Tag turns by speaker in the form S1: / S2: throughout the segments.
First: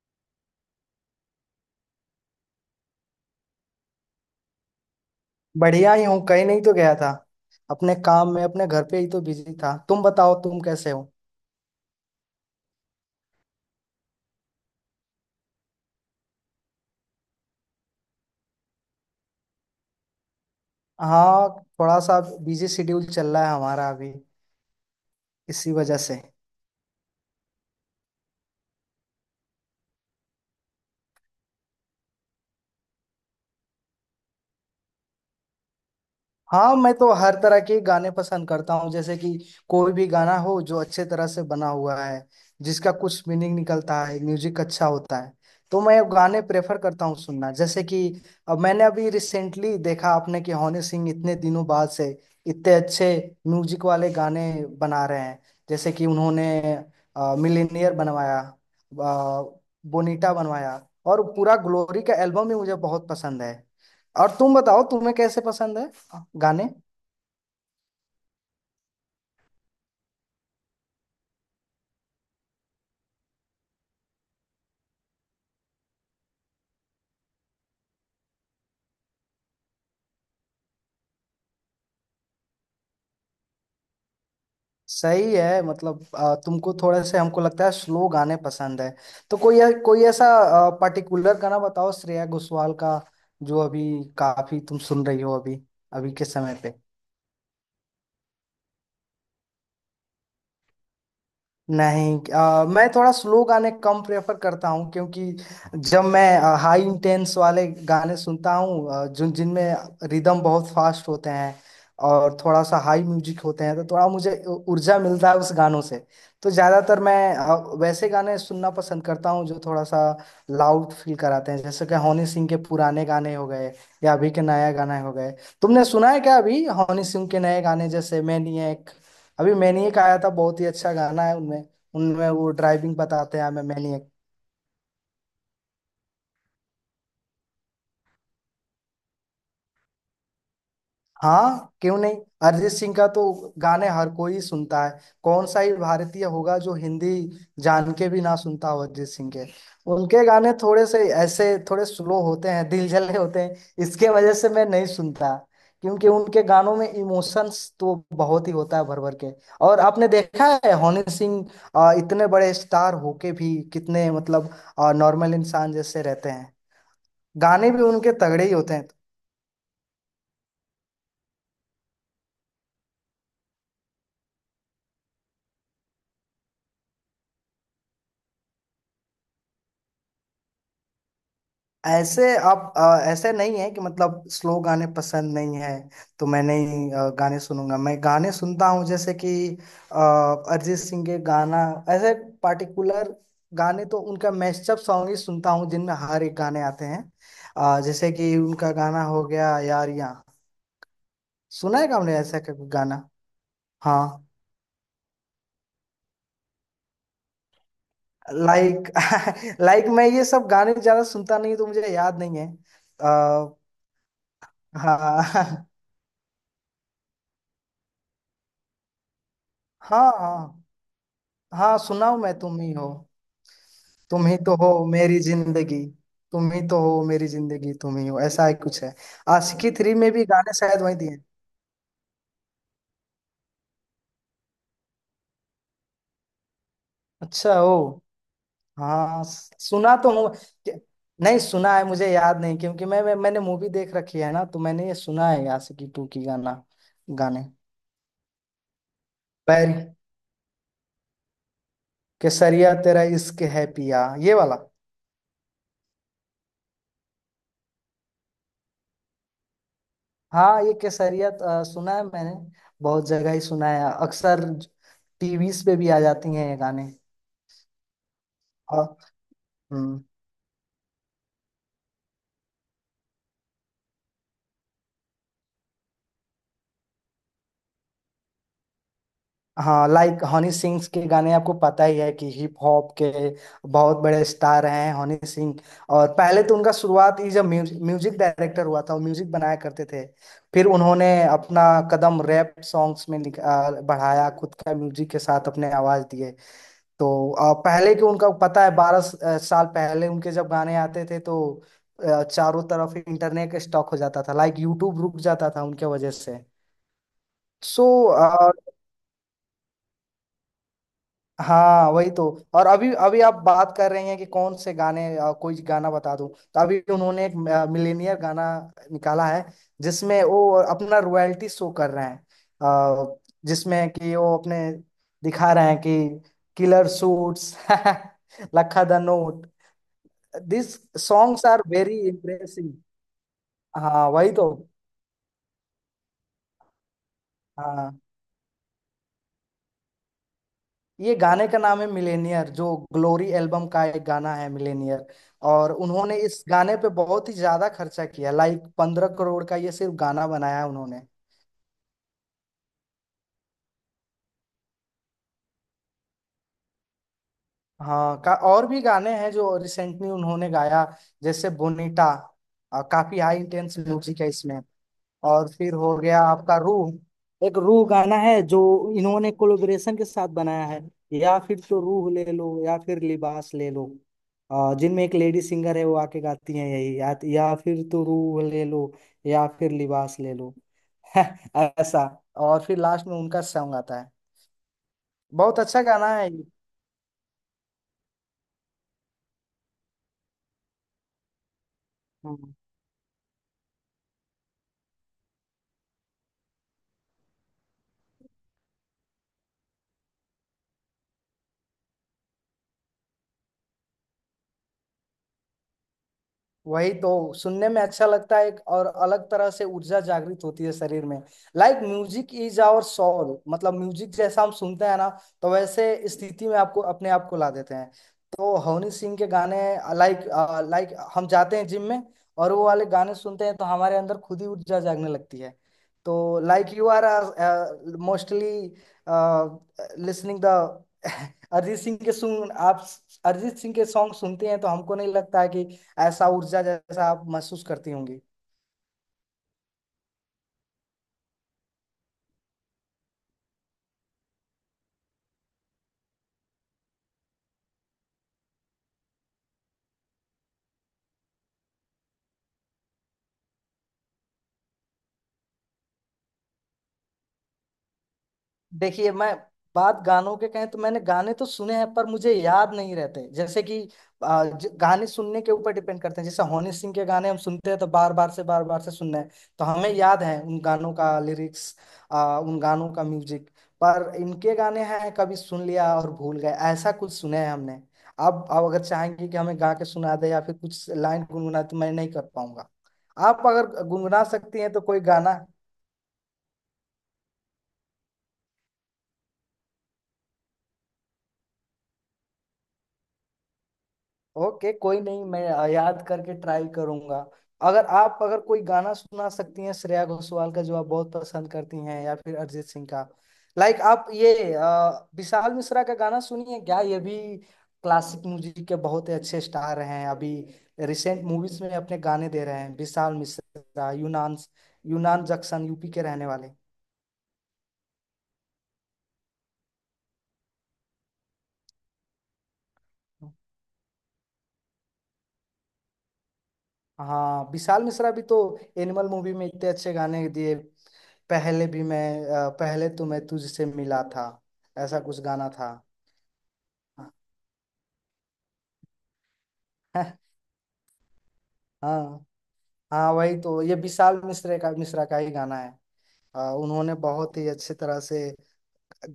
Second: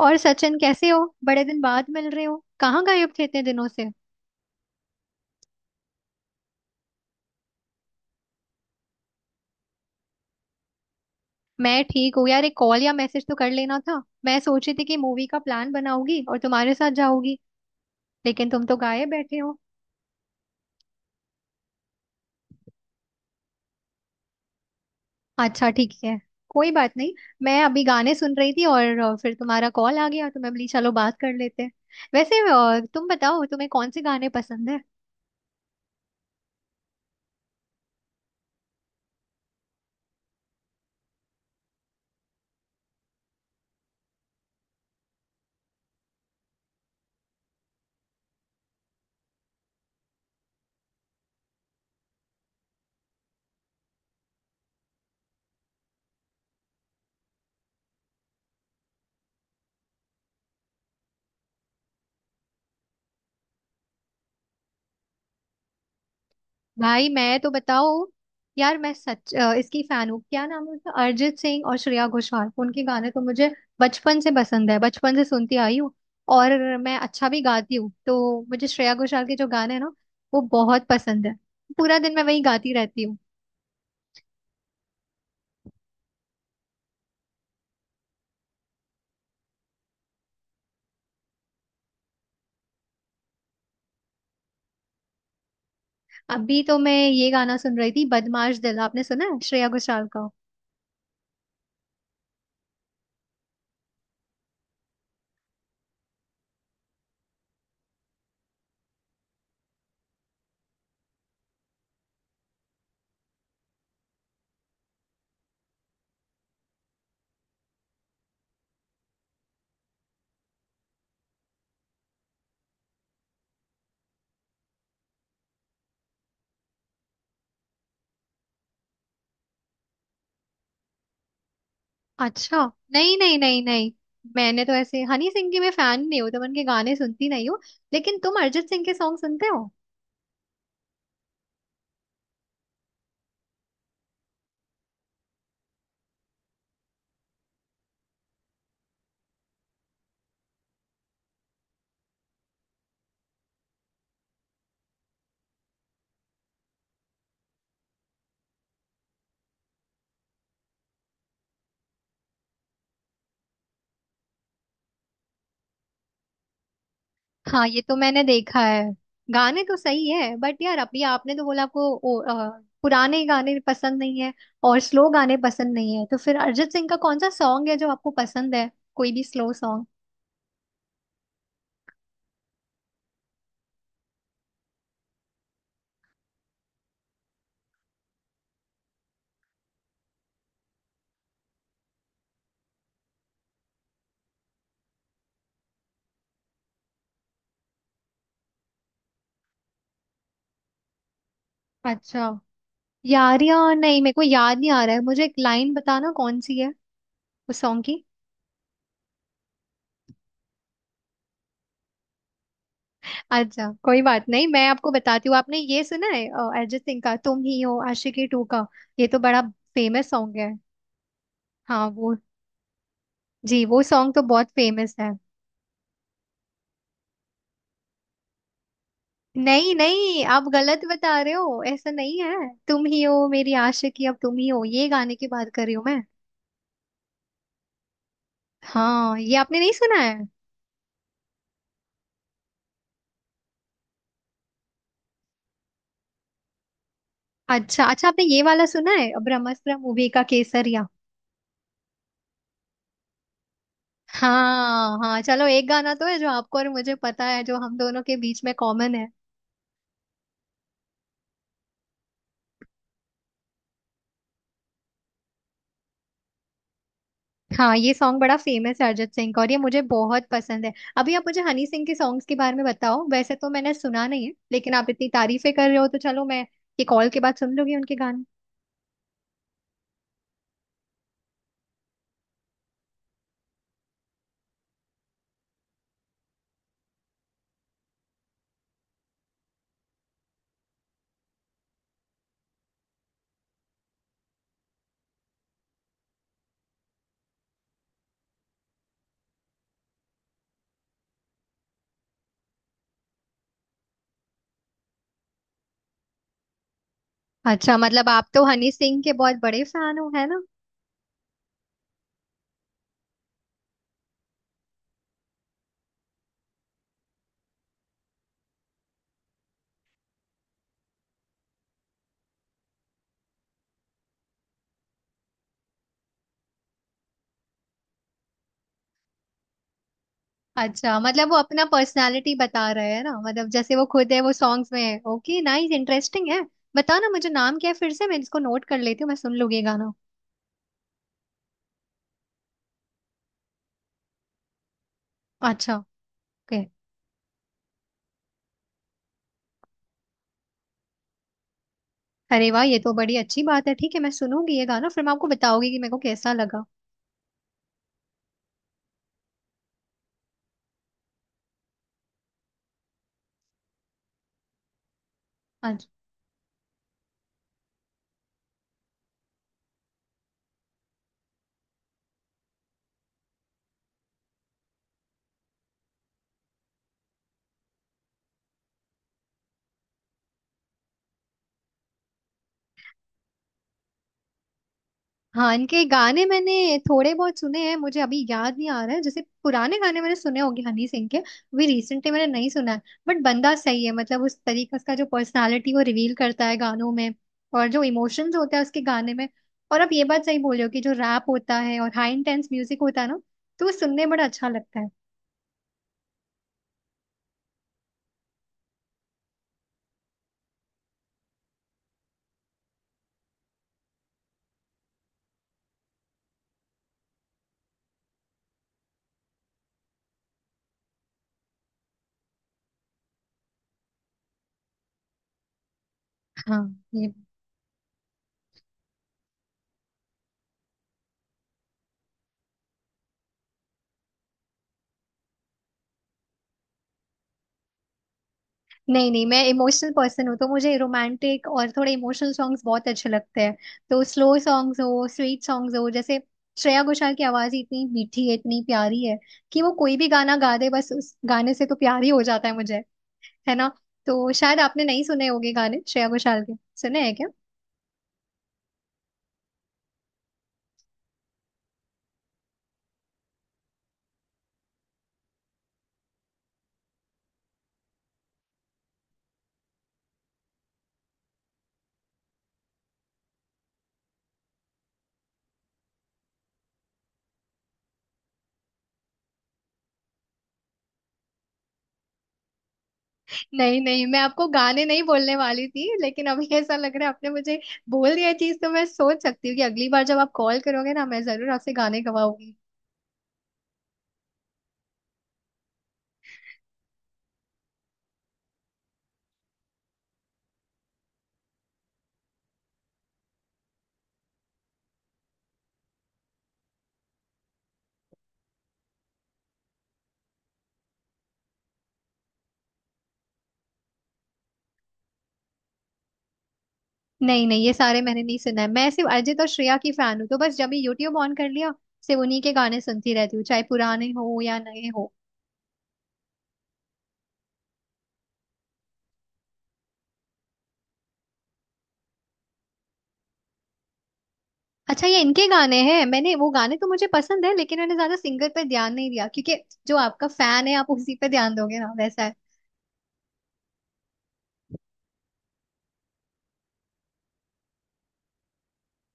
S1: और सचिन कैसे हो। बड़े दिन बाद मिल रहे हो, कहाँ गायब थे इतने दिनों से।
S2: बढ़िया ही हूँ। कहीं नहीं तो गया था। अपने काम में अपने घर पे ही तो बिजी था। तुम बताओ तुम कैसे हो।
S1: मैं ठीक हूँ यार, एक कॉल या मैसेज तो कर लेना था। मैं सोची थी कि मूवी का प्लान बनाऊंगी और तुम्हारे साथ जाऊंगी, लेकिन तुम तो गायब बैठे हो।
S2: हाँ, थोड़ा सा बिजी शेड्यूल चल रहा है हमारा अभी।
S1: अच्छा
S2: इसी
S1: ठीक
S2: वजह
S1: है,
S2: से।
S1: कोई बात नहीं। मैं अभी गाने सुन रही थी और फिर तुम्हारा कॉल आ गया तो मैं बोली चलो बात कर लेते हैं। वैसे तुम बताओ तुम्हें कौन से गाने पसंद है।
S2: हाँ, मैं तो हर तरह के गाने पसंद करता हूँ जैसे कि कोई भी गाना हो जो अच्छे तरह से बना हुआ है, जिसका कुछ मीनिंग निकलता है, म्यूजिक अच्छा होता है, तो मैं गाने प्रेफर करता हूँ सुनना। जैसे कि अब मैंने अभी रिसेंटली देखा आपने कि हनी सिंह इतने दिनों बाद से इतने अच्छे म्यूजिक वाले गाने बना रहे हैं। जैसे कि उन्होंने मिलीनियर बनवाया, बोनीटा बनवाया, और पूरा ग्लोरी का एल्बम ही मुझे बहुत पसंद है। और तुम बताओ तुम्हें कैसे पसंद है गाने।
S1: भाई मैं तो बताओ यार, मैं सच इसकी फैन हूँ, क्या नाम है उसका, अरिजीत सिंह और श्रेया घोषाल। उनके गाने तो मुझे बचपन से पसंद है, बचपन से सुनती आई हूँ। और मैं अच्छा भी गाती हूँ तो मुझे श्रेया घोषाल के जो गाने हैं ना वो बहुत पसंद है। पूरा दिन मैं वही गाती रहती हूँ।
S2: सही है। मतलब तुमको थोड़े से हमको लगता है स्लो गाने पसंद है। तो कोई कोई ऐसा पर्टिकुलर गाना बताओ श्रेया घोषाल का जो अभी काफी तुम सुन रही हो, अभी अभी के समय
S1: अभी
S2: पे।
S1: तो मैं ये गाना सुन रही थी, बदमाश दिल, आपने सुना है श्रेया घोषाल का?
S2: नहीं, मैं थोड़ा स्लो गाने कम प्रेफर करता हूँ, क्योंकि जब मैं हाई इंटेंस वाले गाने सुनता हूँ जिनमें रिदम बहुत फास्ट होते हैं और थोड़ा सा हाई म्यूजिक होते हैं, तो थोड़ा मुझे ऊर्जा मिलता है उस गानों से। तो ज़्यादातर मैं वैसे गाने सुनना पसंद करता हूँ जो थोड़ा सा लाउड फील कराते हैं। जैसे कि हनी सिंह के पुराने गाने हो गए या अभी के नया गाने हो गए। तुमने सुना है क्या अभी हनी सिंह के नए गाने जैसे मैनिएक। अभी मैनिएक आया था, बहुत ही अच्छा गाना है। उनमें उनमें वो
S1: अच्छा।
S2: ड्राइविंग
S1: नहीं नहीं
S2: बताते हैं
S1: नहीं
S2: हमें,
S1: नहीं,
S2: मैनिएक।
S1: मैंने तो ऐसे हनी सिंह की मैं फैन नहीं हूँ तो मैं उनके गाने सुनती नहीं हूँ। लेकिन तुम अरिजीत सिंह के सॉन्ग सुनते हो?
S2: हाँ, क्यों नहीं। अरिजीत सिंह का तो गाने हर कोई सुनता है। कौन सा ही भारतीय होगा जो हिंदी जान के भी ना सुनता हो अरिजीत सिंह के। उनके गाने थोड़े से ऐसे थोड़े स्लो होते हैं, दिल जले होते हैं, इसके वजह से मैं नहीं सुनता। क्योंकि उनके गानों में इमोशंस तो बहुत ही होता है भर भर के। और आपने देखा है हनी सिंह इतने बड़े स्टार होके भी कितने मतलब नॉर्मल इंसान जैसे रहते हैं।
S1: हाँ
S2: गाने
S1: ये
S2: भी
S1: तो
S2: उनके
S1: मैंने
S2: तगड़े ही
S1: देखा
S2: होते
S1: है।
S2: हैं।
S1: गाने तो सही है बट यार, अभी आपने तो बोला आपको पुराने गाने पसंद नहीं है और स्लो गाने पसंद नहीं है, तो फिर अरिजीत सिंह का कौन सा सॉन्ग है जो आपको पसंद है? कोई भी स्लो सॉन्ग।
S2: ऐसे आप, ऐसे नहीं है कि मतलब स्लो गाने पसंद नहीं है तो मैं नहीं गाने सुनूंगा। मैं गाने सुनता हूँ जैसे कि अ, अरिजीत सिंह के गाना, ऐसे पार्टिकुलर गाने तो उनका मैशअप सॉन्ग ही सुनता हूँ जिनमें हर एक गाने आते हैं। जैसे कि उनका गाना हो गया यारियां। सुना है क्या आपने
S1: अच्छा,
S2: ऐसा का कोई गाना।
S1: यारियां, नहीं मेरे को
S2: हाँ।
S1: याद नहीं आ रहा है, मुझे एक लाइन बताना कौन सी है उस सॉन्ग की।
S2: लाइक लाइक मैं ये सब गाने ज्यादा सुनता नहीं, तो मुझे याद नहीं है। आ,
S1: अच्छा कोई बात नहीं, मैं आपको बताती हूँ। आपने
S2: हाँ
S1: ये सुना है अरिजीत सिंह का तुम ही हो, आशिकी टू का? ये तो बड़ा फेमस
S2: हाँ,
S1: सॉन्ग है।
S2: हाँ। हाँ
S1: हाँ वो
S2: सुनाओ, मैं तुम ही हो।
S1: जी, वो सॉन्ग तो
S2: तुम ही
S1: बहुत
S2: तो हो
S1: फेमस है।
S2: मेरी जिंदगी। तुम ही तो हो मेरी जिंदगी, तुम ही हो, ऐसा ही कुछ है। आशिकी
S1: नहीं
S2: थ्री में
S1: नहीं
S2: भी
S1: आप
S2: गाने
S1: गलत
S2: शायद वही दिए।
S1: बता रहे हो, ऐसा नहीं है। तुम ही हो मेरी आशिकी अब, तुम ही हो, ये गाने की बात कर रही हूँ मैं।
S2: अच्छा हो।
S1: हाँ
S2: हाँ,
S1: ये आपने नहीं
S2: सुना
S1: सुना
S2: तो
S1: है।
S2: हूँ। नहीं सुना है, मुझे याद नहीं। क्योंकि मैं मैंने मूवी देख रखी है ना, तो मैंने ये सुना है आशिकी टू की गाना, गाने।
S1: अच्छा अच्छा, आपने ये वाला सुना है,
S2: पैर
S1: ब्रह्मास्त्र मूवी का, केसरिया?
S2: केसरिया तेरा इश्क है पिया, ये वाला।
S1: हाँ हाँ, चलो एक गाना तो है जो आपको और मुझे पता है, जो हम दोनों के बीच में कॉमन है।
S2: हाँ, ये केसरिया सुना है मैंने, बहुत जगह ही सुना है अक्सर। टीवीज पे भी आ जाती हैं ये गाने।
S1: हाँ ये सॉन्ग बड़ा फेमस है अरिजीत सिंह का, और ये मुझे
S2: हम्म,
S1: बहुत पसंद है। अभी आप मुझे हनी सिंह के सॉन्ग्स के बारे में बताओ, वैसे तो मैंने सुना नहीं है लेकिन आप इतनी तारीफें कर रहे हो तो चलो मैं ये कॉल के बाद सुन लूंगी उनके गाने।
S2: हाँ, लाइक हनी सिंह के गाने आपको पता ही है कि हिप हॉप के बहुत बड़े स्टार हैं हनी सिंह। और पहले तो उनका शुरुआत ही जब म्यूजिक डायरेक्टर हुआ था, वो म्यूजिक बनाया करते थे। फिर उन्होंने अपना कदम रैप सॉन्ग्स में बढ़ाया, खुद का म्यूजिक के साथ अपने आवाज दिए। तो पहले के उनका पता है, साल पहले उनके जब गाने आते थे तो चारों तरफ इंटरनेट स्टॉक हो जाता था, लाइक यूट्यूब रुक जाता था उनके वजह से।
S1: अच्छा
S2: सो
S1: मतलब आप तो हनी सिंह के बहुत बड़े फैन हो, है ना?
S2: हाँ, वही तो। और अभी अभी आप बात कर रहे हैं कि कौन से गाने, कोई गाना बता दूं तो अभी उन्होंने एक मिलेनियर गाना निकाला है, जिसमें वो अपना रॉयल्टी शो कर रहे हैं। अ, जिसमें कि वो अपने दिखा रहे हैं कि किलर सूट्स लखा द नोट, दिस
S1: अच्छा मतलब वो
S2: सॉन्ग्स आर
S1: अपना
S2: वेरी
S1: पर्सनालिटी बता
S2: इम्प्रेसिव।
S1: रहे हैं ना, मतलब जैसे वो
S2: हाँ,
S1: खुद है
S2: वही
S1: वो
S2: तो।
S1: सॉन्ग्स में है। ओके, नाइस, इंटरेस्टिंग है। बताओ ना मुझे, नाम क्या है फिर
S2: हाँ,
S1: से, मैं इसको नोट कर लेती हूँ, मैं सुन लूंगी ये गाना।
S2: ये गाने का नाम है मिलेनियर, जो ग्लोरी एल्बम का एक गाना है, मिलेनियर। और
S1: अच्छा।
S2: उन्होंने इस
S1: ओके।
S2: गाने पे बहुत ही ज्यादा खर्चा किया, लाइक 15 करोड़ का ये सिर्फ गाना बनाया है उन्होंने।
S1: अरे वाह, ये तो बड़ी अच्छी बात है। ठीक है मैं सुनूंगी ये गाना, फिर मैं आपको बताऊंगी कि मेरे को कैसा लगा।
S2: हाँ, का और भी गाने हैं जो रिसेंटली उन्होंने गाया, जैसे बोनीटा। काफी हाई इंटेंस म्यूजिक है इसमें। और फिर
S1: अच्छा।
S2: हो गया आपका रूह, एक रूह गाना है जो इन्होंने कोलैबोरेशन के साथ बनाया है। या फिर तो रूह ले लो, या फिर लिबास ले लो। जिनमें एक लेडी सिंगर है वो आके गाती है, यही या फिर तो रूह ले लो या फिर लिबास ले लो ऐसा। और फिर लास्ट में उनका सॉन्ग आता है,
S1: हाँ
S2: बहुत अच्छा
S1: इनके
S2: गाना
S1: गाने
S2: है
S1: मैंने थोड़े बहुत सुने हैं, मुझे अभी याद नहीं आ रहा है, जैसे पुराने गाने मैंने सुने होंगे हनी सिंह के, अभी रिसेंटली मैंने
S2: ये।
S1: नहीं सुना है। बट बंदा सही है, मतलब उस तरीका उसका, जो पर्सनालिटी वो रिवील करता है गानों में, और जो इमोशंस होते हैं उसके गाने में। और आप ये बात सही बोल रहे हो कि जो रैप होता है और हाई इंटेंस म्यूजिक होता है ना, तो वो सुनने में बड़ा अच्छा लगता है।
S2: वही तो सुनने में अच्छा लगता है, एक और अलग तरह से ऊर्जा जागृत होती है शरीर में। Like music is our soul, मतलब म्यूजिक जैसा हम सुनते हैं ना, तो वैसे स्थिति में आपको अपने आप को ला देते हैं। तो हनी सिंह के गाने, लाइक लाइक हम जाते हैं जिम में और वो वाले गाने सुनते हैं, तो हमारे अंदर खुद ही ऊर्जा जागने लगती है। तो
S1: हाँ
S2: लाइक यू आर
S1: ये,
S2: mostly listening the Arijit Singh के, सुन आप अरिजीत सिंह के सॉन्ग सुनते हैं तो हमको नहीं लगता है कि ऐसा ऊर्जा जैसा आप महसूस करती होंगी।
S1: नहीं नहीं, मैं इमोशनल पर्सन हूँ तो मुझे रोमांटिक और थोड़े इमोशनल सॉन्ग्स बहुत अच्छे लगते हैं। तो स्लो सॉन्ग्स हो, स्वीट सॉन्ग्स हो, जैसे श्रेया घोषाल की आवाज ही इतनी मीठी है, इतनी प्यारी है, कि वो कोई भी गाना गा दे, बस उस गाने से तो प्यार ही हो जाता है मुझे, है ना। तो शायद आपने नहीं सुने होंगे गाने श्रेया घोषाल के, सुने हैं क्या?
S2: देखिए मैं, बात गानों के कहें तो मैंने गाने तो सुने हैं पर मुझे याद नहीं रहते। जैसे कि गाने सुनने के ऊपर डिपेंड करते हैं। जैसे हनी सिंह के गाने हम सुनते हैं तो बार बार से सुनना है, तो हमें याद है उन गानों का लिरिक्स, उन गानों का म्यूजिक। पर इनके गाने हैं कभी सुन लिया और भूल गए, ऐसा कुछ सुने हैं हमने। आप अगर चाहेंगे कि हमें गा के सुना दे या फिर कुछ लाइन गुनगुना, तो मैं नहीं कर पाऊंगा। आप
S1: नहीं
S2: अगर
S1: नहीं, मैं
S2: गुनगुना
S1: आपको
S2: सकती हैं तो
S1: गाने
S2: कोई
S1: नहीं
S2: गाना।
S1: बोलने वाली थी, लेकिन अभी ऐसा लग रहा है आपने मुझे बोल दिया चीज, तो मैं सोच सकती हूँ कि अगली बार जब आप कॉल करोगे ना, मैं जरूर आपसे गाने गवाऊंगी।
S2: ओके कोई नहीं, मैं याद करके ट्राई करूंगा। अगर आप, अगर कोई गाना सुना सकती हैं श्रेया घोषाल का जो आप बहुत पसंद करती हैं या फिर अरिजीत सिंह का। लाइक आप ये विशाल मिश्रा का गाना सुनिए क्या, ये भी क्लासिक म्यूजिक के बहुत ही अच्छे स्टार हैं अभी। रिसेंट मूवीज में अपने गाने दे रहे हैं विशाल मिश्रा, यूनान, यूनान जक्शन यूपी के रहने वाले।
S1: नहीं नहीं ये सारे मैंने नहीं सुना है, मैं सिर्फ अरिजीत और श्रेया की फैन हूँ, तो बस जब भी यूट्यूब ऑन कर लिया सिर्फ उन्हीं के गाने सुनती रहती हूँ, चाहे पुराने हो या नए हो।
S2: हाँ, विशाल मिश्रा भी तो एनिमल मूवी में इतने अच्छे गाने दिए। पहले भी मैं, पहले तो मैं तुझसे मिला था, ऐसा
S1: अच्छा ये
S2: कुछ
S1: इनके
S2: गाना था
S1: गाने हैं, मैंने वो गाने तो मुझे पसंद है, लेकिन मैंने ज्यादा सिंगर पे ध्यान नहीं दिया, क्योंकि जो आपका फैन है आप उसी पे ध्यान दोगे ना, वैसा
S2: हाँ,
S1: है।
S2: हाँ वही तो, ये विशाल मिश्रा का ही गाना है। उन्होंने बहुत ही अच्छे तरह से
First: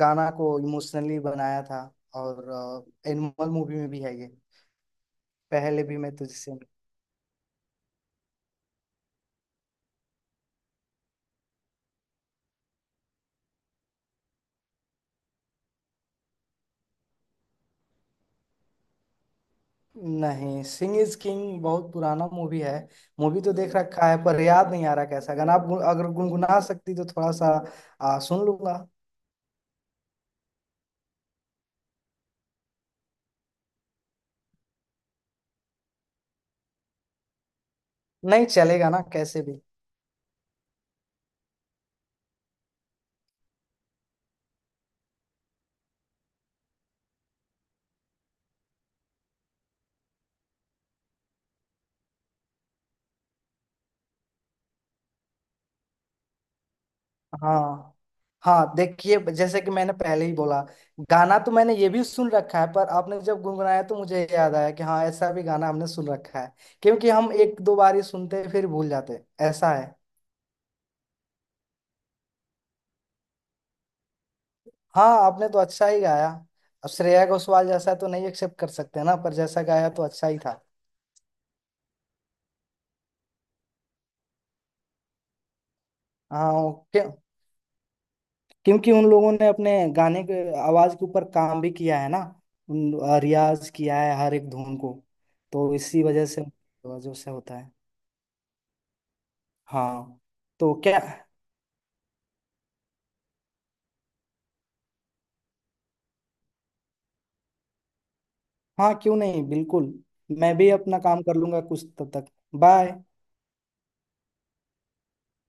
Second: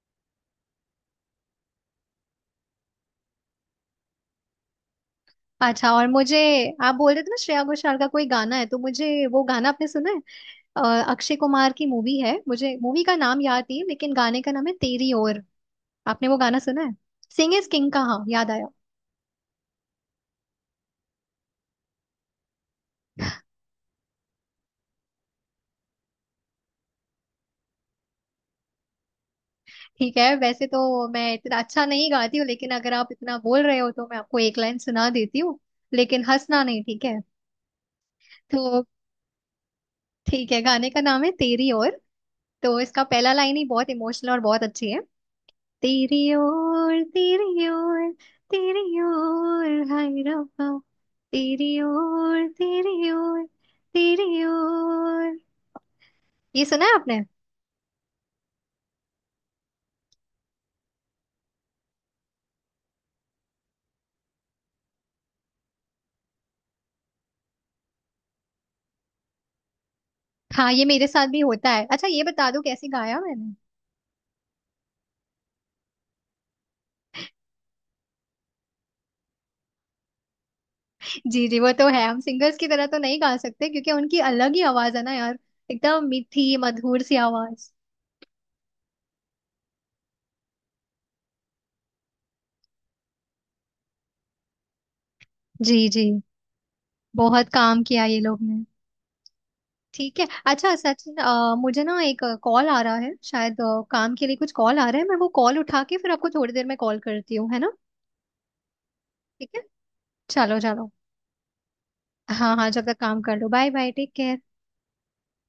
S2: गाना को इमोशनली बनाया था। और एनिमल मूवी में भी है ये, पहले
S1: अच्छा,
S2: भी
S1: और
S2: मैं
S1: मुझे
S2: तुझसे।
S1: आप बोल रहे थे ना श्रेया घोषाल का कोई गाना है, तो मुझे वो गाना, आपने सुना है अक्षय कुमार की मूवी है, मुझे मूवी का नाम याद नहीं है, लेकिन गाने का नाम है तेरी ओर। आपने वो गाना सुना है? सिंग इज किंग का, हाँ याद आया।
S2: नहीं, सिंह इज किंग बहुत पुराना मूवी है। मूवी तो देख रखा है पर याद नहीं आ रहा कैसा गाना। आप अगर गुनगुना सकती तो थोड़ा सा सुन लूंगा।
S1: ठीक है वैसे तो मैं इतना अच्छा नहीं गाती हूँ, लेकिन अगर आप इतना बोल रहे हो तो मैं आपको एक लाइन सुना देती हूँ, लेकिन हंसना नहीं, ठीक है?
S2: नहीं
S1: तो
S2: चलेगा ना कैसे भी।
S1: ठीक है, गाने का नाम है तेरी ओर, तो इसका पहला लाइन ही बहुत इमोशनल और बहुत अच्छी है। तेरी ओर तेरी ओर, तेरी ओर हाय रब्बा, तेरी ओर तेरी ओर, तेरी ओर। ये सुना है आपने?
S2: हाँ, हाँ, देखिए जैसे कि मैंने पहले ही बोला, गाना तो मैंने ये भी सुन रखा है पर आपने जब गुनगुनाया तो मुझे याद आया कि हाँ, ऐसा भी गाना हमने सुन रखा है। क्योंकि हम एक दो बार ही सुनते हैं, फिर भूल जाते हैं। ऐसा है।
S1: हाँ ये मेरे साथ भी होता है। अच्छा ये बता दो कैसे गाया मैंने?
S2: हाँ, आपने तो अच्छा ही गाया। अब श्रेया घोषाल जैसा तो नहीं एक्सेप्ट कर सकते ना, पर जैसा गाया तो अच्छा ही था।
S1: जी जी वो तो है, हम सिंगर्स की तरह तो नहीं गा सकते, क्योंकि उनकी अलग ही आवाज है ना यार, एकदम मीठी
S2: हाँ
S1: मधुर सी आवाज।
S2: क्योंकि उन लोगों ने अपने गाने के आवाज के ऊपर काम भी किया है ना। उन रियाज किया है हर एक धुन को, तो
S1: जी
S2: इसी
S1: जी,
S2: वजह से
S1: बहुत
S2: होता है।
S1: काम किया ये लोग ने। ठीक
S2: हाँ
S1: है
S2: तो
S1: अच्छा
S2: क्या,
S1: सचिन, मुझे ना एक कॉल आ रहा है, शायद काम के लिए कुछ कॉल आ रहा है, मैं वो कॉल उठा के फिर आपको थोड़ी देर में कॉल करती हूँ, है ना?
S2: हाँ क्यों नहीं
S1: ठीक है,
S2: बिल्कुल। मैं
S1: चलो
S2: भी
S1: चलो।
S2: अपना काम कर लूंगा कुछ तब तक।
S1: हाँ हाँ जब तक
S2: बाय।
S1: काम कर लो, बाय बाय, टेक केयर।